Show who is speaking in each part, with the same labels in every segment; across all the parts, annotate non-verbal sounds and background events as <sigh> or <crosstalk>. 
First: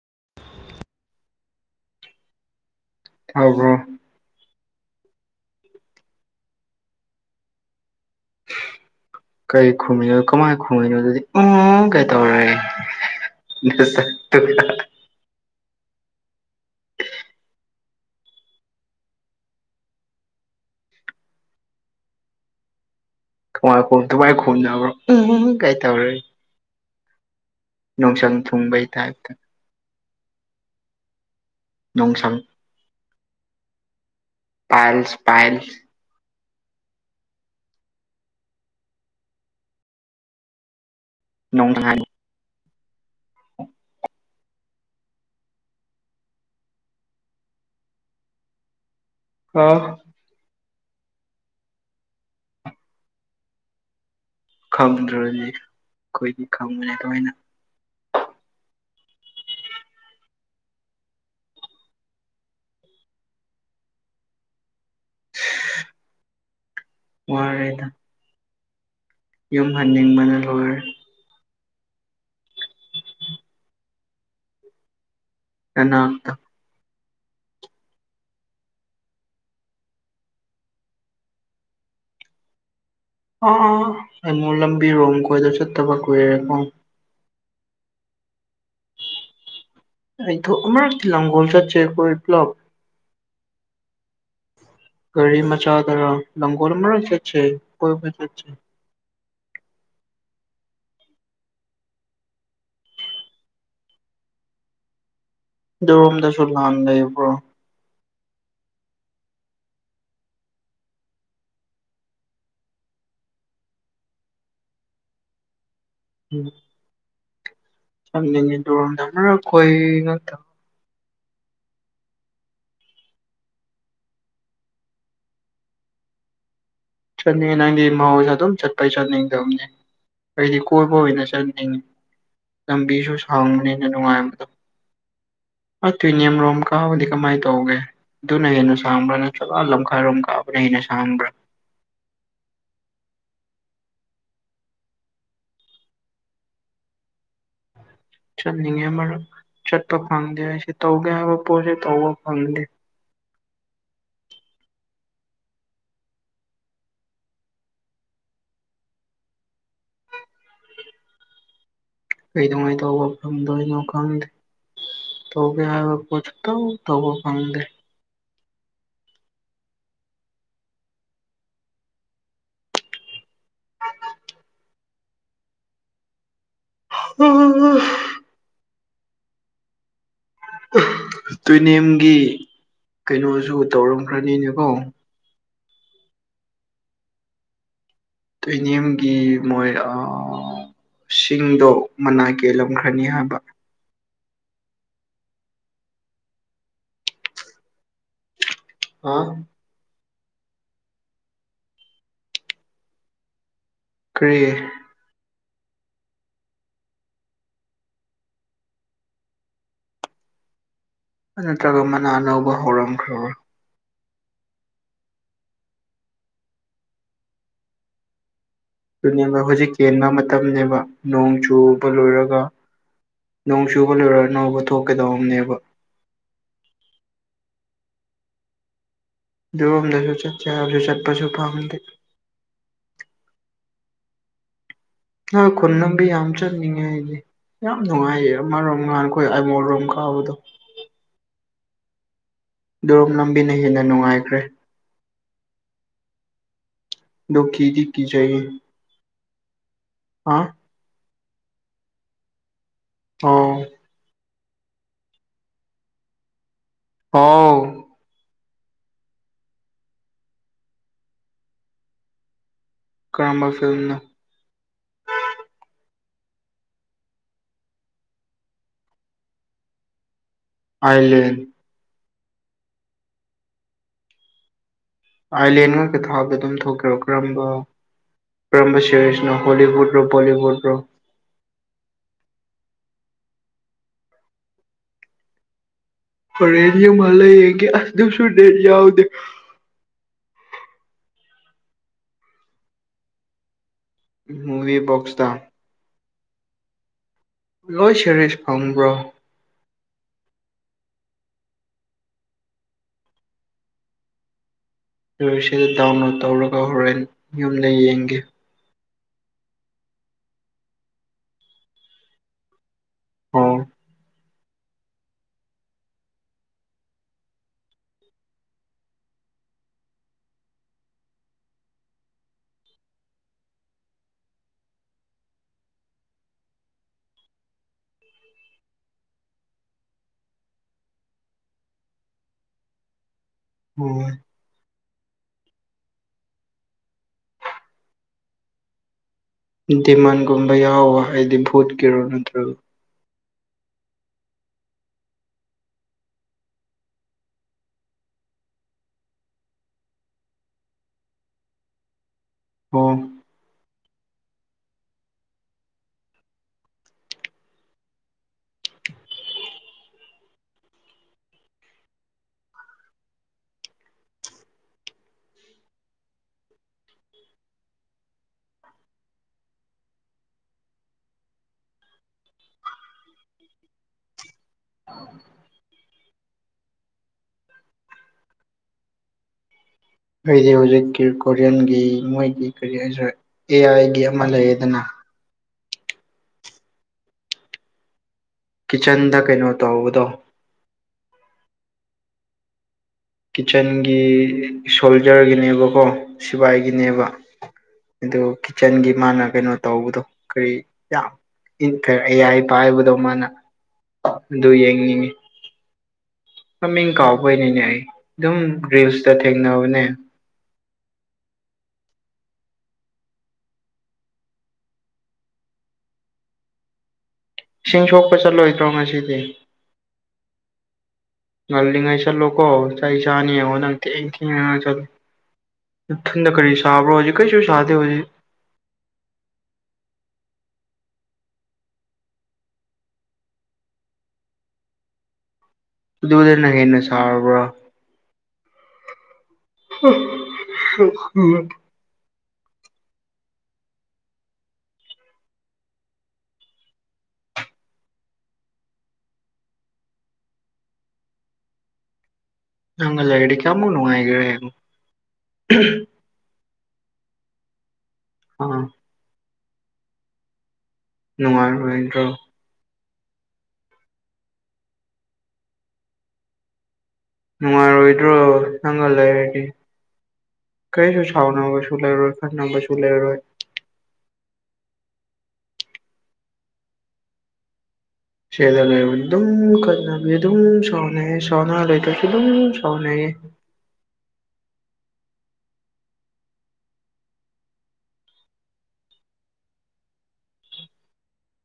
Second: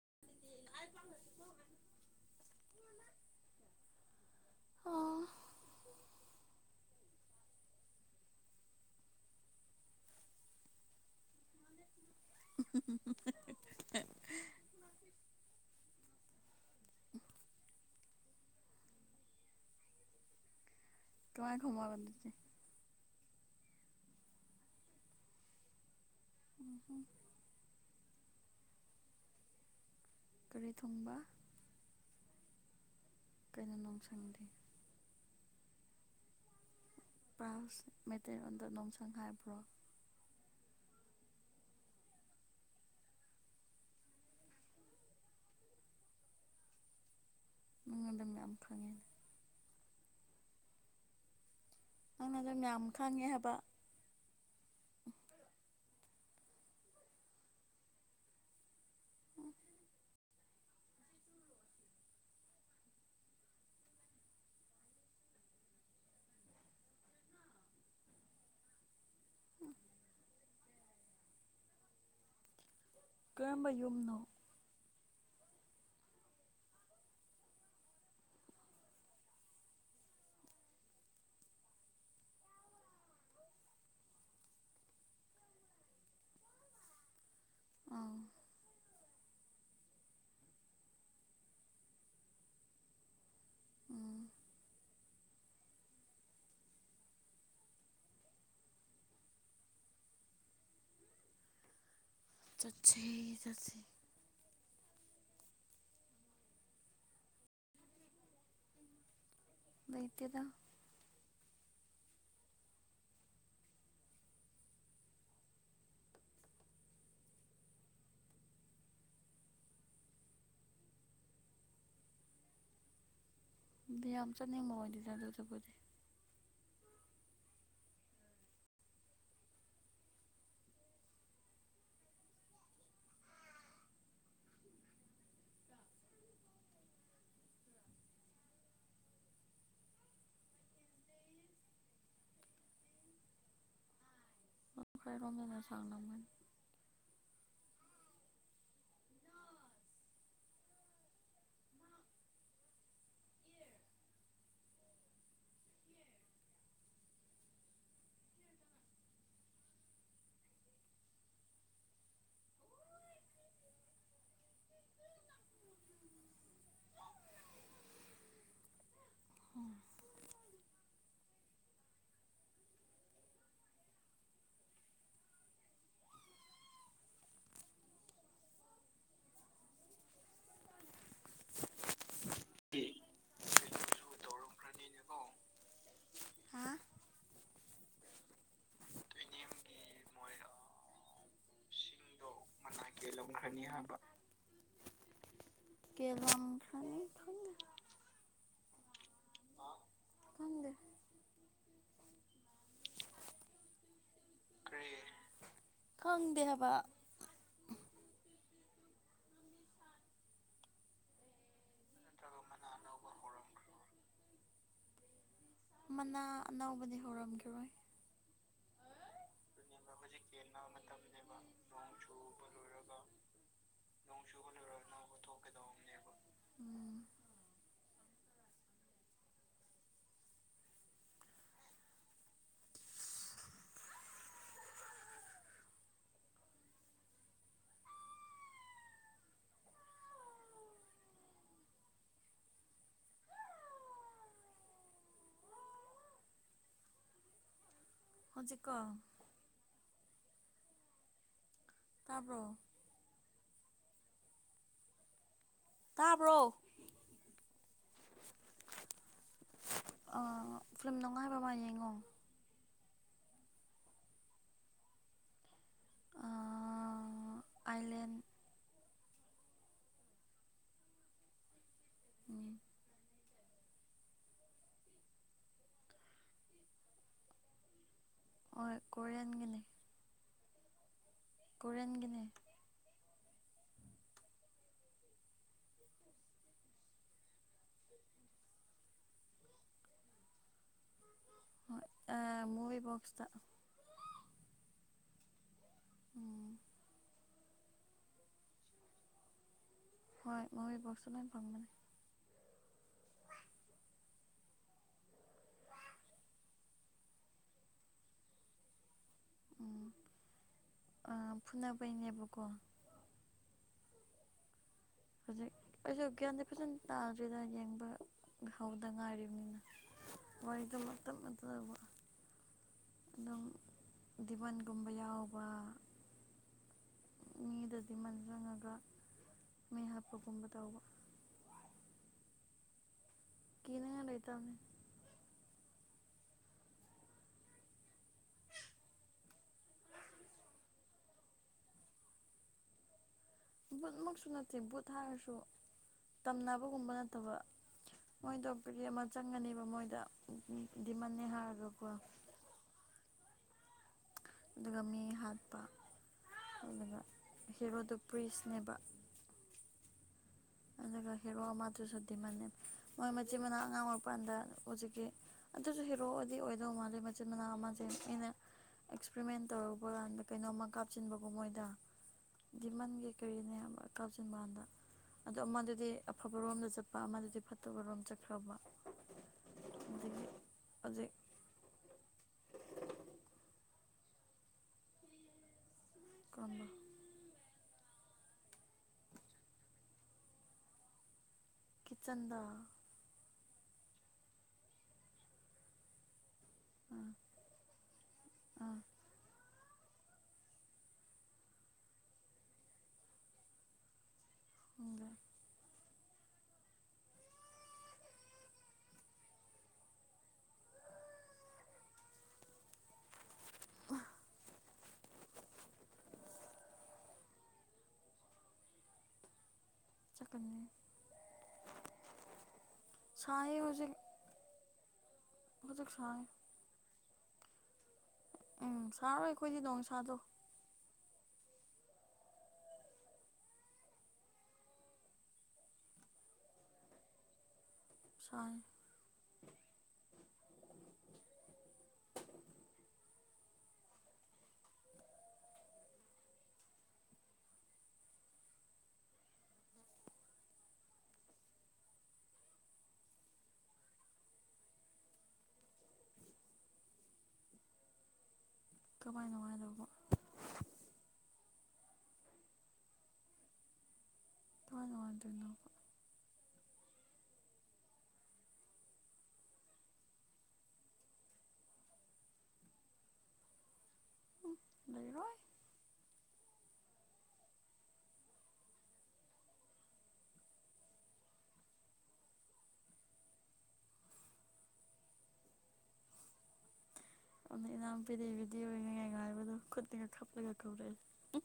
Speaker 1: <inaudible>
Speaker 2: ꯇꯥꯕꯣ
Speaker 1: ꯑꯣ
Speaker 2: ꯀꯩ ꯈꯨꯝꯃꯤ ꯀꯃꯥꯏ ꯈꯨꯝꯃꯅꯤ ꯑꯗꯨꯗꯤ ꯎꯝ ꯒꯥꯏ ꯇꯧꯔ
Speaker 1: ꯇꯨꯡꯃꯥꯏ ꯈꯃ ꯀꯗꯁꯦ
Speaker 2: ꯊꯣꯥꯏꯈꯣ ꯊꯨꯃꯥꯏꯈꯣꯅꯕ꯭ꯔꯣ ꯎ ꯀ ꯇꯧꯔ
Speaker 1: ꯎꯝ
Speaker 2: ꯅꯨꯡꯁꯪ ꯊꯨꯡꯕꯩ ꯇꯥꯏꯞꯇ
Speaker 1: ꯀꯔꯤ ꯊꯣꯡꯕ
Speaker 2: ꯅꯣꯡꯁꯥꯡ
Speaker 1: ꯀꯩꯅꯣ ꯅꯨꯡꯁꯪꯗꯦ
Speaker 2: ꯄꯥꯏꯜꯁ ꯄꯥꯏꯜꯁ
Speaker 1: ꯄꯥꯁ ꯃꯩꯇꯩꯔꯣꯟꯗ ꯅꯨꯡꯁꯪ ꯍꯥꯏꯥꯏꯕ꯭ꯔꯣ
Speaker 2: ꯅꯣꯡꯥꯏ
Speaker 1: ꯅꯪꯗꯝꯅ ꯌꯥꯝꯌꯥꯝ ꯐꯪꯉꯦꯅꯦ
Speaker 2: ꯑꯥ
Speaker 1: ꯅꯪꯅ ꯑꯗꯨꯝ ꯃ ꯈꯪꯉꯦ ꯍꯥꯏꯕ
Speaker 2: ꯈꯝꯗ꯭ꯔꯗꯤ ꯑꯩꯈꯣꯏꯗꯤ ꯈꯪꯕꯅꯦ ꯀꯃꯥꯏꯅ ꯋꯥꯔꯦꯗ ꯌꯨꯝ ꯍꯟꯅꯤꯡꯕꯅ ꯍꯣꯏ
Speaker 1: ꯀꯔꯝꯕ ꯌꯨꯝꯅꯣ
Speaker 2: ꯀꯅꯥꯝꯗ ꯑ ꯑꯥ ꯑꯩꯉꯨꯡ ꯂꯝꯕꯤꯔꯣꯝ ꯀꯣꯏꯗ ꯆꯠꯇꯕ ꯀꯨꯏꯔꯦꯀꯣ
Speaker 1: ꯑꯥ
Speaker 2: ꯑꯩꯊꯣ ꯑꯃꯔꯗꯤꯤ ꯂꯪꯒꯣꯜꯆꯔ ꯆꯦ ꯀ ꯏ ꯄ꯭ꯂꯕ
Speaker 1: ꯎꯝ
Speaker 2: ꯔꯤ ꯃꯆꯥꯥ ꯇꯔ ꯂꯒꯣꯜ ꯃꯁꯦꯠ ꯀꯣꯏ
Speaker 1: ꯆꯠꯤ ꯆꯠ
Speaker 2: ꯔꯗꯁꯨꯕ꯭ꯔꯣ
Speaker 1: ꯂꯩꯩꯇꯗ
Speaker 2: ꯎꯝ ꯗ ꯀꯣꯏ ꯉ
Speaker 1: ꯌꯥꯝ ꯆꯠꯅꯤꯡꯕ ꯑꯣꯏꯗꯦꯗ ꯑꯗꯨ ꯆꯠꯄꯗꯤ
Speaker 2: ꯆꯠꯅꯤꯡꯉꯦ ꯅꯪꯗꯤ ꯃꯍꯧꯁꯦ ꯑꯗꯨꯝ ꯆꯠꯄꯩ ꯆꯠꯅꯤꯡꯗꯕꯅꯤ ꯑꯩꯗꯤ ꯀꯣꯏꯕꯨꯅ ꯆꯪꯅꯤꯡ ꯏ ꯂꯝꯕꯤꯁꯨ ꯁꯥꯡꯕꯅꯤꯅ ꯅꯨꯡꯉꯥꯏꯕꯗꯣ ꯑ ꯇ꯭ꯋꯅꯤꯌꯝ ꯔꯣꯝ ꯀꯗꯤ ꯀꯃꯥꯏ ꯇꯧꯒꯦ ꯑꯗꯨꯅ ꯍꯦꯟꯅ ꯁꯥꯝꯕ꯭ꯔꯥ ꯅꯠꯇ꯭ꯔꯒ ꯂꯝꯈꯥꯏꯔꯣꯝ ꯀꯥꯕꯅ ꯍꯦꯟꯅ ꯁꯥꯝꯕ꯭ꯔꯥ
Speaker 1: ꯁꯈꯥꯏ ꯔꯣ ꯃꯣ ꯃ ꯆꯪꯅꯕ ꯃꯅꯨꯡ
Speaker 2: ꯆꯠꯅꯤꯡꯉꯦ ꯃꯔꯝ ꯆꯠꯄ ꯐꯪꯗꯦ ꯑꯩꯁꯦ ꯇꯧꯒꯦ ꯍꯥꯏꯕ ꯄꯣꯠꯁꯦ ꯇꯧꯕ ꯐꯪꯗꯦ
Speaker 1: <inaudible> <unintelligible>
Speaker 2: ꯀꯩꯗꯧꯉꯩ ꯇꯧꯕ ꯐꯡꯗꯣꯏꯅꯣ ꯈꯪꯗꯦ ꯇꯧꯒꯤ ꯍꯥꯏ ꯄꯣꯠꯁꯨ ꯇꯧꯕ ꯐꯪꯗꯦ
Speaker 1: ꯑꯣ
Speaker 2: ꯑ ꯎꯝ ꯇꯨꯅꯦꯝꯒꯤ ꯀꯩꯅꯣꯁꯨ ꯇꯧꯔꯝꯈ꯭ꯔꯅꯤꯅꯦꯀꯣ
Speaker 1: ꯍꯥ
Speaker 2: ꯇꯣꯏꯅꯦꯝꯒꯤ ꯃꯣꯏ ꯁꯤꯡꯗꯣ ꯃꯅꯥ ꯀꯦꯜꯂꯝꯈ꯭ꯔꯦ
Speaker 1: ꯂꯧꯈ꯭ꯔꯅꯤ ꯍꯥꯏꯥꯟꯕ ꯀꯦ ꯂꯝꯪ ꯐ
Speaker 2: ꯑ
Speaker 1: ꯐꯗ
Speaker 2: ꯀ꯭ꯔꯤꯌꯦ
Speaker 1: ꯈꯪꯗꯦ ꯍꯥꯏꯕ
Speaker 2: ꯅꯠꯇ꯭ꯔꯒ ꯃꯅꯥ ꯑꯅꯧꯕ ꯍꯧꯔꯝꯈ꯭ꯔꯕ
Speaker 1: ꯃꯅꯥ ꯑꯅꯧꯕꯗꯤ ꯍꯧꯔꯝꯈꯤꯔꯣꯏ
Speaker 2: ꯑꯗꯨꯅꯦꯕ ꯍꯧꯖꯤꯛ ꯀꯦꯟꯕ ꯃꯇꯝꯅꯦꯕ ꯅꯣꯡ ꯆꯨꯕ ꯂꯣꯏꯔꯒ ꯅꯣꯡ ꯆꯨꯕ ꯂꯣꯏꯔꯅꯧꯕ ꯊꯣꯛꯀꯗꯧꯝꯅꯦꯕ
Speaker 1: ꯎꯝ
Speaker 2: ꯑꯗꯣꯝꯗꯁꯨ ꯆꯠꯆꯔꯁꯨ ꯆꯠꯄꯁꯨ ꯄꯥꯝꯗꯦ ꯑ ꯀꯟꯅꯕꯤ ꯌꯥꯝ ꯆꯠꯅꯤꯡꯉꯗꯤ ꯌꯥꯝ ꯅꯨꯡꯉꯥꯏꯌꯦ ꯑꯃꯔꯣꯝ ꯅꯍꯥꯟꯈꯣꯏ ꯑꯩꯃꯣꯔꯣꯝ ꯀꯥꯎꯕꯗꯣ ꯗꯣꯔꯣ ꯂꯝꯕꯤꯅ ꯍꯦꯟꯅ ꯅꯨꯡꯉꯥꯏꯈ꯭ꯔꯦ ꯂꯣꯛꯀꯤꯗꯤ
Speaker 1: ꯍ ꯆꯤꯀꯣ
Speaker 2: ꯍꯥ
Speaker 1: ꯇꯥꯔꯕꯣ
Speaker 2: ꯇ
Speaker 1: ꯇ ꯄꯨ꯭ꯔꯣ
Speaker 2: ꯑꯥꯎ
Speaker 1: ꯐꯤꯂꯝ ꯅꯨꯡꯉꯥꯏꯕ ꯑꯃ ꯌꯦꯡꯉꯣ
Speaker 2: ꯀꯔꯝꯕ ꯐꯤꯂꯝꯅ
Speaker 1: ꯑꯥꯏꯂꯦꯟ
Speaker 2: ꯑꯥꯏꯂꯦꯟ
Speaker 1: ꯎꯝ
Speaker 2: ꯑꯥꯏꯂꯦꯟꯒꯕ ꯊꯥꯎꯗ ꯑꯗꯨꯝ ꯊꯣꯛꯀꯦꯔꯣ ꯀꯔꯝꯕ
Speaker 1: ꯍꯣꯏ
Speaker 2: ꯕ꯭ꯔꯍꯃ ꯁꯤꯔꯤꯁꯅꯣ
Speaker 1: ꯀꯣꯔꯤꯌꯟꯒꯤꯅꯦ
Speaker 2: ꯍꯣꯂꯤꯋꯨꯠ ꯔꯣ ꯣꯂꯤꯋꯨꯠ ꯔꯣ
Speaker 1: ꯀꯔꯦꯟꯒꯅꯦ
Speaker 2: ꯄ ꯑꯦꯔꯤꯌꯥ ꯃꯥ ꯂꯩ ꯌꯦ ꯀ ꯑꯗ ꯁꯨ ꯗꯦꯔꯤꯌꯥ ꯑꯗ
Speaker 1: ꯃꯚꯤꯕꯣꯛꯁꯇ
Speaker 2: ꯃꯨꯕꯤꯕꯣꯛꯁꯗ
Speaker 1: ꯎꯝ
Speaker 2: ꯂꯣꯏ ꯁꯦꯔꯤꯁ ꯐꯪꯕ꯭ꯔꯣ
Speaker 1: ꯍꯣꯏ ꯃꯣꯏꯔꯤ ꯣꯛꯁꯅ ꯐꯪ ꯃꯅꯦ
Speaker 2: ꯁꯤꯗ ꯗꯥꯎꯟꯂꯣꯠ ꯇꯧꯔꯒ ꯍꯣꯔꯦꯟ ꯌꯨꯝꯗ ꯌꯦꯡꯒꯦ
Speaker 1: ꯎꯝ ꯑ ꯐꯨꯅꯕꯩꯅꯦꯕꯀꯣ
Speaker 2: ꯍ
Speaker 1: ꯍꯧꯖꯤ ꯑꯩꯁꯨ ꯒ꯭ꯌꯥꯟꯗ ꯐꯖꯅ ꯇꯥꯗ꯭ꯔꯤꯗ ꯌꯦꯡꯕ ꯍꯧꯗ ꯉꯥꯏꯔꯤꯕꯅꯤꯅ ꯋꯥꯣꯏꯗ ꯃ ꯃꯇꯝ ꯅꯠꯇꯕ ꯑꯗꯨꯝ ꯗꯤꯚꯟꯒꯨꯝꯕ ꯌꯥꯎꯕ ꯃꯤꯗꯗꯤ ꯃꯜꯖꯪꯉꯒ ꯃꯤ ꯍꯥꯞꯄꯒꯨꯝꯕ ꯇꯧꯕ <unintelligible> ꯀꯅꯦꯉ
Speaker 2: ꯑꯣ
Speaker 1: ꯂꯩ ꯇꯅꯦ
Speaker 2: ꯗꯤꯃꯥꯟꯒꯨꯝꯕ ꯌꯥꯎꯋ ꯍꯥꯏꯗꯤ ꯚꯨꯠꯀꯤꯔꯣ ꯅꯠꯇ꯭ꯔꯒ
Speaker 1: ꯕꯨꯠꯃꯛꯁꯨ ꯅꯠꯇꯦ ꯕꯨꯠ ꯍꯥꯏꯔꯁꯨ ꯇꯝꯅꯕꯒꯨꯝꯕ ꯅꯠꯇꯕ ꯃꯣꯏ ꯗꯣꯛꯇꯔꯤ ꯑꯃ ꯆꯪꯉꯅꯦꯕ ꯃꯣꯏꯗ ꯗꯤꯃꯟꯅꯦ ꯍꯥꯏꯔꯒꯀꯣ
Speaker 2: ꯍꯟ
Speaker 1: ꯑꯗꯨꯒ ꯃꯤ ꯍꯥꯠꯄ ꯑꯗꯨꯒ ꯍꯦꯔꯣꯗ ꯄ꯭ꯔꯤꯁꯅꯦꯕ ꯑꯗꯨ ꯍꯦꯔꯣ ꯑꯃꯗꯨꯁꯨꯃ ꯃꯣꯏ ꯃꯆꯤꯟ ꯃꯅꯥꯎ ꯑꯉꯥꯡ ꯑꯣꯏꯔꯤꯔꯀꯥꯟꯗ ꯍꯧꯖꯤꯛꯀꯤ ꯑꯗꯨꯁꯨ ꯍꯦ ꯄꯣꯛꯑꯗꯤ ꯑꯣꯏꯗꯧ ꯃꯥꯜꯂꯦ ꯃꯆꯤꯟ ꯃꯅꯥꯎ ꯑꯃꯁꯦ ꯑꯩꯅ ꯑꯦꯛꯁꯄ꯭ꯔꯤꯃꯦꯟ ꯇꯧꯔꯨꯕ ꯀꯥꯟꯗ ꯀꯩꯅꯣꯝꯃ ꯀꯥꯞꯁꯤꯟꯕꯒꯣ ꯃꯣꯏꯗ ꯗꯤꯃꯟꯒꯤ ꯀꯔꯤꯅꯦ ꯀꯥꯆꯤꯟ ꯃꯥꯟꯗ ꯑꯗꯣ ꯑꯃꯗꯨꯗꯤ ꯑꯐꯕꯔꯣꯝꯗ ꯆꯠꯄ ꯑꯃꯗꯨꯗꯤ ꯐꯠꯇꯕꯔꯣꯝ ꯆꯠꯈ꯭ꯔꯕ ꯑꯗꯒꯤ
Speaker 2: ꯑꯩꯗꯤ ꯍꯧꯖꯤꯛꯀꯤ
Speaker 1: ꯍꯧꯖꯤꯛ
Speaker 2: ꯀꯣꯔꯤꯌꯟꯒꯤ ꯃꯣꯏꯒꯤ ꯀꯔꯤ ꯍꯥꯏꯁꯔꯦ ꯑꯦ ꯑꯥꯏꯒꯤ ꯂ ꯌꯦꯗꯅ
Speaker 1: ꯀꯝꯝꯕ
Speaker 2: ꯀꯤꯠꯆꯟꯗ ꯀꯩꯅꯣ ꯇꯧꯧꯕꯗꯣ
Speaker 1: ꯀꯤꯆꯟꯗ
Speaker 2: ꯀꯤꯠꯆꯟꯒꯤ ꯁꯣꯜꯖꯔꯒꯤꯅꯦꯕꯀꯣ ꯁꯤꯕꯥꯏꯒꯤꯅꯦꯕ
Speaker 1: ꯎꯝ
Speaker 2: ꯑ
Speaker 1: ꯎꯝ
Speaker 2: ꯀꯤꯠꯆꯟꯒꯤ ꯃꯥꯅ ꯀꯩꯅꯣ ꯇꯧꯕꯗꯣ ꯀꯔꯤ ꯌꯥꯝ ꯑꯩꯌꯥꯄꯥ ꯍꯥꯏꯕꯗꯣ ꯃꯥꯅ ꯑꯗꯨ
Speaker 1: ꯈꯪꯗꯦ
Speaker 2: ꯌꯦꯡꯅꯤꯡꯏꯤ ꯃꯃꯤꯡ ꯀꯥꯎꯕꯅꯤꯅꯦ ꯑꯩ ꯑꯗꯨꯝ ꯒ꯭ꯔꯤꯜꯁꯇ ꯊꯦꯡꯅꯕꯅꯦ ꯏꯁꯤꯡ ꯁꯣꯛꯄ ꯆꯠꯂꯣꯏꯗ꯭ꯔꯣ ꯉꯁꯤꯗꯤ
Speaker 1: ꯆꯀꯅꯤ
Speaker 2: ꯉꯜꯂꯤꯉꯩ ꯆꯠꯂꯨꯀꯣ ꯑꯩ ꯆꯥꯅꯤ ꯌꯦꯡꯉꯣ
Speaker 1: ꯁꯥꯏꯌꯦ
Speaker 2: ꯅꯪ
Speaker 1: ꯍꯧꯖꯤꯛ
Speaker 2: ꯊꯦꯡ ꯊꯦꯡꯉꯉ ꯆꯠꯂꯨ
Speaker 1: ꯍꯧꯖꯤꯛ ꯁꯥꯏ
Speaker 2: ꯊꯗ ꯀꯔꯤ ꯁꯥꯕꯣ ꯍꯧꯖꯤ ꯀꯩꯁꯨ ꯁꯥ ꯍꯧꯖꯤ
Speaker 1: ꯎꯝ ꯁꯥꯔꯣ ꯑꯩꯈꯣꯏꯗꯤꯗꯣꯡ ꯁꯥꯗꯣ
Speaker 2: ꯑꯗꯨꯗꯅ ꯍꯦꯟꯅ ꯁꯥꯔꯕ꯭ꯔꯥ
Speaker 1: ꯁꯥꯏ
Speaker 2: ꯅꯉ ꯂ ꯂꯦꯗꯤ ꯀꯥ ꯃꯣꯅꯨ ꯋꯥꯏꯒ ꯍꯥꯏꯣ ꯑ
Speaker 1: ꯀꯃꯥꯏ ꯅꯨꯡꯉꯥꯏꯗꯧꯕ
Speaker 2: ꯅꯨꯡꯉꯥꯏ ꯔꯣꯦꯟꯗ꯭ꯔꯣ
Speaker 1: ꯊꯅ ꯋꯥ ꯑꯗꯨꯅꯣꯕ
Speaker 2: ꯅꯨꯡꯉꯥꯏꯔꯣꯏꯗ꯭ꯔꯣ ꯅꯪꯒ ꯂꯩꯔꯗꯤ ꯀꯩꯁꯨꯣ ꯁꯥꯥꯎꯅꯕꯁꯨ ꯂꯩꯔꯣꯏ ꯈꯥꯟꯅꯕꯁꯨ ꯂꯩꯔꯣꯏ
Speaker 1: ꯎ ꯂꯩꯔꯣꯏ
Speaker 2: ꯂꯩ ꯑꯗꯨꯝ ꯈꯠꯅꯕꯤ ꯑꯗꯨꯝ ꯁꯥꯎꯅ ꯁꯥꯎꯅ ꯂꯩꯁꯨ ꯑꯗꯨꯝ ꯁꯥꯎꯅꯌꯦ <inaudible>
Speaker 1: <inaudible> ꯑꯗꯨꯗ ꯏꯅꯥꯝꯄꯤꯗꯩꯕꯤꯗꯤ ꯑꯣꯏꯉꯉꯥꯏ ꯉꯥꯏꯕꯗꯣ ꯈꯨꯠꯇꯤꯒ ꯈꯞꯂꯒ ꯀꯧꯔꯛꯑꯦꯦ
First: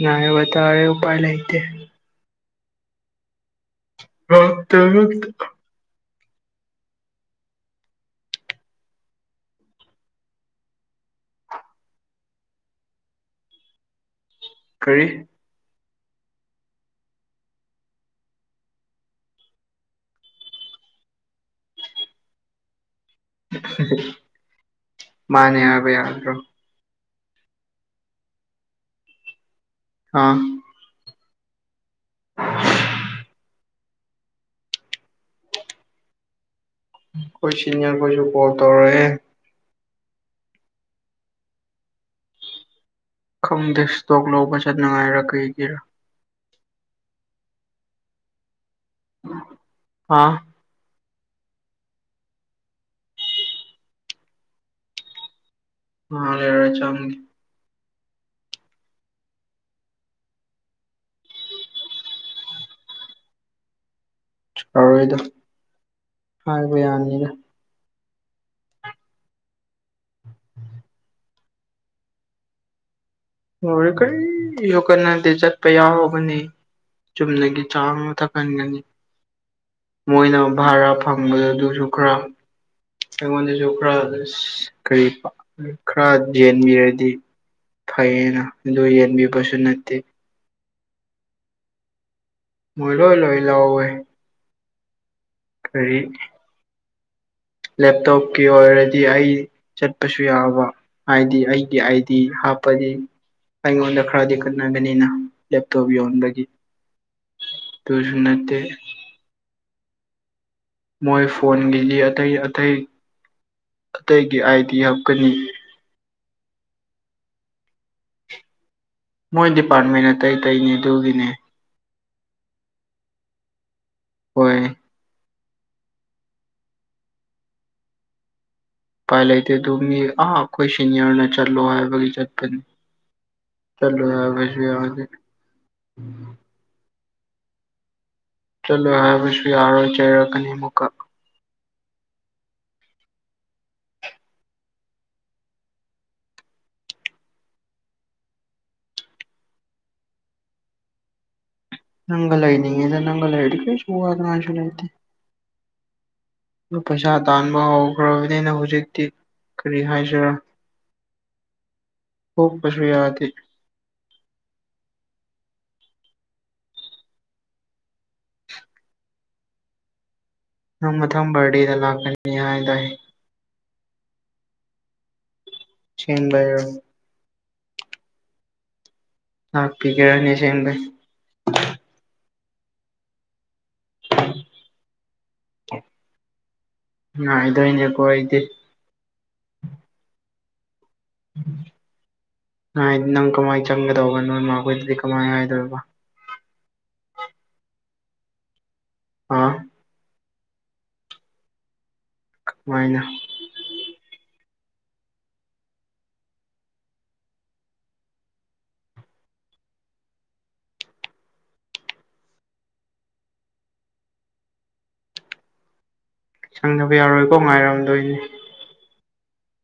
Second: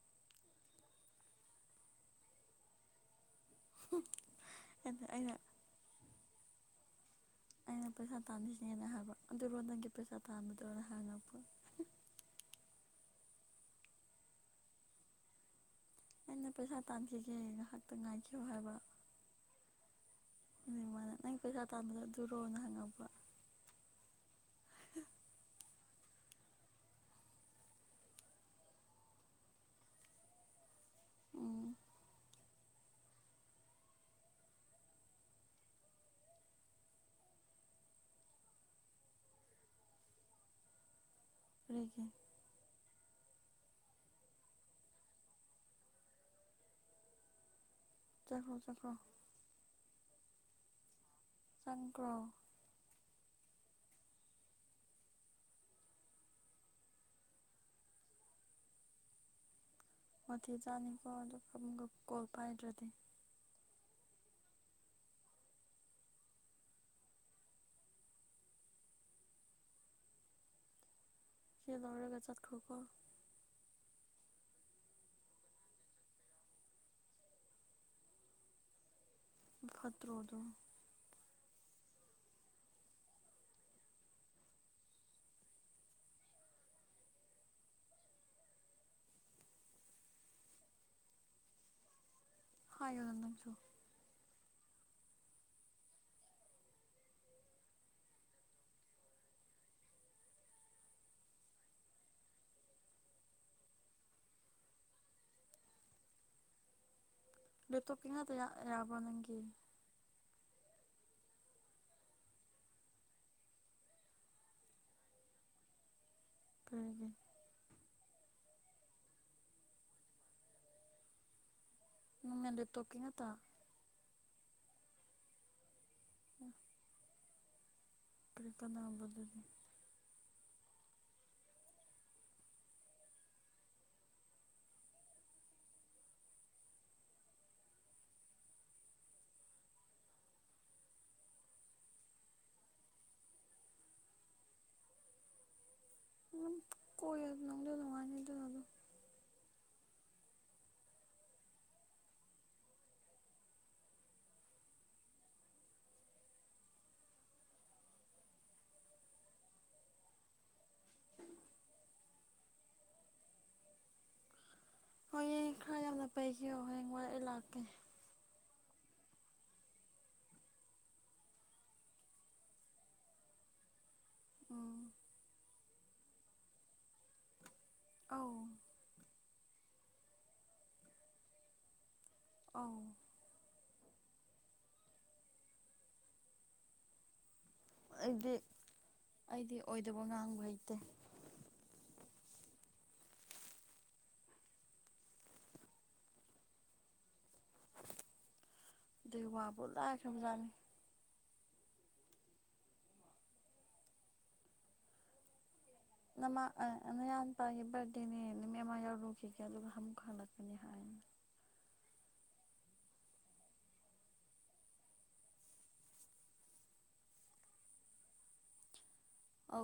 Speaker 2: ꯅꯅꯥꯑꯕꯔꯦ ꯎꯥꯏ ꯂꯩꯇ ꯍꯠꯇ
Speaker 1: ꯑꯩꯅ ꯑꯩꯅ ꯑꯩꯅ ꯄꯩꯁꯥ ꯇꯥꯟꯈꯤꯁꯤꯅꯦꯅ ꯍꯥꯏꯕ ꯑꯗꯨꯔꯣ ꯅꯪꯒꯤ ꯄꯩꯁꯥ ꯇꯥꯟꯕꯗꯔ ꯍꯥꯡꯉꯛꯄ <inaudible>
Speaker 2: ꯀꯔꯤ
Speaker 1: ꯑꯩꯅ ꯄꯩꯁꯥ ꯇꯥꯟꯈꯤꯒꯦ ꯉꯥꯏꯍꯥꯛꯇ ꯉꯥꯏꯈꯤꯕꯣ ꯍꯥꯏꯕ ꯃꯥꯅꯦ ꯅꯪ ꯄꯩꯁꯥ ꯇꯥꯟꯕꯥꯟꯕꯗ ꯑꯗꯨꯔꯣꯅ ꯍꯪꯉꯕ꯭ꯔꯥ
Speaker 2: ꯃꯥꯅꯦ ꯍꯥꯏꯔꯕ ꯌꯥꯗ꯭ꯔꯣ ꯑꯥ
Speaker 1: ꯎꯝ
Speaker 2: ꯀꯣꯏ ꯆꯅꯤꯔ ꯀꯁꯨꯄꯣ ꯇꯧꯔꯦ
Speaker 1: ꯔꯗꯒꯤ
Speaker 2: ꯈꯪꯗꯦ ꯏꯁꯇꯣꯛ ꯂꯧꯕ ꯆꯠꯅꯉꯥꯏꯔ ꯀꯩꯒꯤꯔꯥ
Speaker 1: ꯆꯈꯣ ꯆꯈꯣ
Speaker 2: ꯍꯥꯥ
Speaker 1: ꯆꯪꯒ꯭ꯔꯣ
Speaker 2: ꯑ ꯂꯩꯔꯔ ꯆꯝꯦ
Speaker 1: ꯃꯊꯤꯖꯥꯅꯤꯀꯣ ꯑꯗꯨꯒ ꯀꯣꯜ ꯄꯥꯏꯗ꯭ꯔꯗꯤ
Speaker 2: ꯌꯥꯔꯣꯏꯗ ꯍꯥꯏꯕ ꯌꯥꯅꯤꯗ ꯎ ꯎꯝ
Speaker 1: ꯈꯗꯧꯔꯒꯆꯥꯠ ꯈꯣ ꯈꯣ
Speaker 2: ꯃ ꯀꯔꯤ ꯌꯣꯛ ꯀꯠꯅꯗꯦ ꯆꯠꯄ ꯌꯥꯎꯍꯒꯅꯤ ꯆꯨꯝꯅꯒꯤ ꯆꯥꯡ ꯑꯃ ꯊꯛꯍꯟꯒꯅꯤ
Speaker 1: ꯐꯠꯇ꯭ꯔꯣ
Speaker 2: ꯃꯣꯏꯅ
Speaker 1: ꯑꯗꯣ
Speaker 2: ꯚꯔꯥ ꯐꯪꯕꯗ ꯑꯗꯨꯁꯨ ꯈꯔꯥ ꯑꯩꯉꯣꯟꯗꯁꯨ ꯈꯔ ꯀꯔꯤ ꯈꯔ ꯌꯦꯟꯕꯤꯔꯗꯤ ꯐꯩꯌꯦꯅ ꯑꯗꯨ ꯌꯦꯟꯕꯤꯕꯁꯨ ꯅꯠꯇꯦ ꯃꯣꯏ
Speaker 1: ꯍꯥꯏꯌꯣꯅ
Speaker 2: ꯂꯣꯣꯏ ꯂꯣ ꯏ
Speaker 1: ꯅꯪꯁꯨ
Speaker 2: ꯂꯣꯏ ꯀꯔꯤ ꯂꯦꯞꯇꯣꯞꯀꯤ ꯑꯣꯏꯔꯗꯤ ꯑꯩ ꯆꯠꯄꯁꯨ ꯌꯥꯕ ꯍꯥꯏꯗꯤ ꯑꯩꯒꯤ ꯑꯥꯏꯗꯤ ꯍꯥꯞꯄꯗꯤ ꯑꯩꯉꯣꯟꯗ ꯈꯔꯗꯤ ꯈꯠꯅꯒꯅꯤꯅ ꯂꯦꯞꯇꯣꯞ ꯌꯣꯟꯕꯒꯤ
Speaker 1: ꯅꯦꯇꯣ
Speaker 2: ꯑꯗꯨꯁꯨ
Speaker 1: ꯀꯌꯥꯗ
Speaker 2: ꯅꯠꯇꯦ
Speaker 1: ꯌꯥꯕꯅꯒꯤ
Speaker 2: ꯃꯣꯏ ꯐꯣꯟꯒꯤꯗꯤ ꯑꯇꯩ ꯑꯇꯩ ꯑꯇꯩꯒꯤ ꯑꯥꯏꯗꯤ ꯍꯥꯞꯀꯅꯤ
Speaker 1: ꯎꯝꯝ
Speaker 2: ꯃꯣꯏ ꯗꯤꯄꯥꯔꯠꯃꯦꯟ ꯑꯇꯩ ꯑꯇꯩꯅꯦ ꯑꯗꯨꯒꯤꯅꯦ
Speaker 1: <unintelligible>
Speaker 2: ꯍꯣꯏ
Speaker 1: ꯀꯔꯤ ꯀꯥꯟꯅꯕ
Speaker 2: ꯎꯄꯥꯏ
Speaker 1: ꯑꯗꯨꯗꯤ
Speaker 2: ꯂꯩꯇꯦ ꯑꯗꯨ ꯃꯤ ꯑꯥ ꯑꯩꯈꯣꯏ ꯁꯤꯅꯤꯌꯔꯅ ꯆꯠꯂꯣ ꯍꯥꯏꯕꯒꯤ ꯆꯠꯄꯅꯤ ꯆꯂꯣ ꯌꯥ ꯐꯁꯤ ꯌꯥꯦ <unintelligible> ꯆꯠꯂꯣꯏ ꯍꯥꯏꯕꯁꯨ ꯌꯥꯔꯣꯏ ꯆꯩꯔꯛꯀꯅꯤ ꯑꯃꯨꯛꯀ
Speaker 1: ꯎ ꯀꯣꯏ ꯑꯗꯨ ꯂꯗꯉꯅꯤꯗ ꯑꯗꯨ ꯑꯗꯨꯣ <inaudible>
Speaker 2: ꯅꯪꯒ ꯂꯩꯅꯤꯡꯉꯦ ꯅꯪꯒ ꯂꯩꯔꯗꯤ ꯀꯩꯁꯨ ꯋꯥꯅꯤꯡꯉꯥꯏꯁꯨ ꯂꯩꯇꯦ ꯑꯗꯨ ꯄꯩꯁꯥ ꯇꯥꯟꯕ ꯍꯧꯈ꯭ꯔꯕꯅꯤꯅ ꯍꯧꯖꯤꯛꯇꯤ ꯀꯔꯤ ꯍꯥꯏꯁꯤꯔꯥ ꯍꯨꯞꯄꯁꯨ ꯌꯥꯗꯦ
Speaker 1: ꯍꯣꯏꯌꯦꯡ ꯈꯔ ꯌꯥꯝꯅ ꯄꯩꯈꯤꯕꯣ ꯍꯌꯦꯡ ꯋꯥꯏ ꯑꯩ ꯂꯥꯛꯀꯦ
Speaker 2: ꯅꯪ ꯃꯊꯪ ꯕꯥꯔꯗꯦꯗ ꯂꯥꯛꯀꯅꯤ ꯍꯥꯏꯗꯥꯏ
Speaker 1: ꯎꯝ
Speaker 2: ꯆꯦꯡ ꯂꯩꯔꯛꯑꯣ
Speaker 1: ꯑꯧ
Speaker 2: ꯍꯥꯄꯤ <unintelligible> ꯑꯁꯦꯡꯕꯩ
Speaker 1: ꯑ
Speaker 2: <unintelligible>
Speaker 1: ꯑꯩꯗꯤ ꯑꯩꯗꯤ ꯑꯣꯏꯗꯕ ꯉꯥꯡꯕ ꯍꯩꯇꯦ
Speaker 2: ꯅꯪ ꯀꯃꯥꯏꯅ ꯆꯪꯒꯗꯧꯕ ꯅꯣꯏꯃꯥꯈꯣꯏꯗꯗꯤ ꯀꯃꯥꯏꯅ ꯍꯥꯏꯗꯣꯏꯔꯤꯕ ꯑꯥ
Speaker 1: ꯑꯗ <unintelligible>
Speaker 2: ꯀꯃꯥꯏꯅ
Speaker 1: ꯅꯃ ꯃꯅꯥꯎꯄꯥꯒꯤ ꯕꯥꯔꯗꯦꯅꯦ ꯅꯨꯃꯤꯠ ꯑꯃ ꯌꯥꯎꯔꯨꯈꯤꯒꯦ ꯑꯗꯨꯒ ꯑꯃꯨꯛ ꯍꯜꯂꯛꯀꯅꯤ ꯍꯥꯏ <inaudible>
Speaker 2: ꯁꯪꯗꯕ ꯌꯥꯔꯣꯏꯀꯣ ꯉꯥꯏꯔꯝꯗꯣꯏꯅꯦ
Speaker 1: ꯑ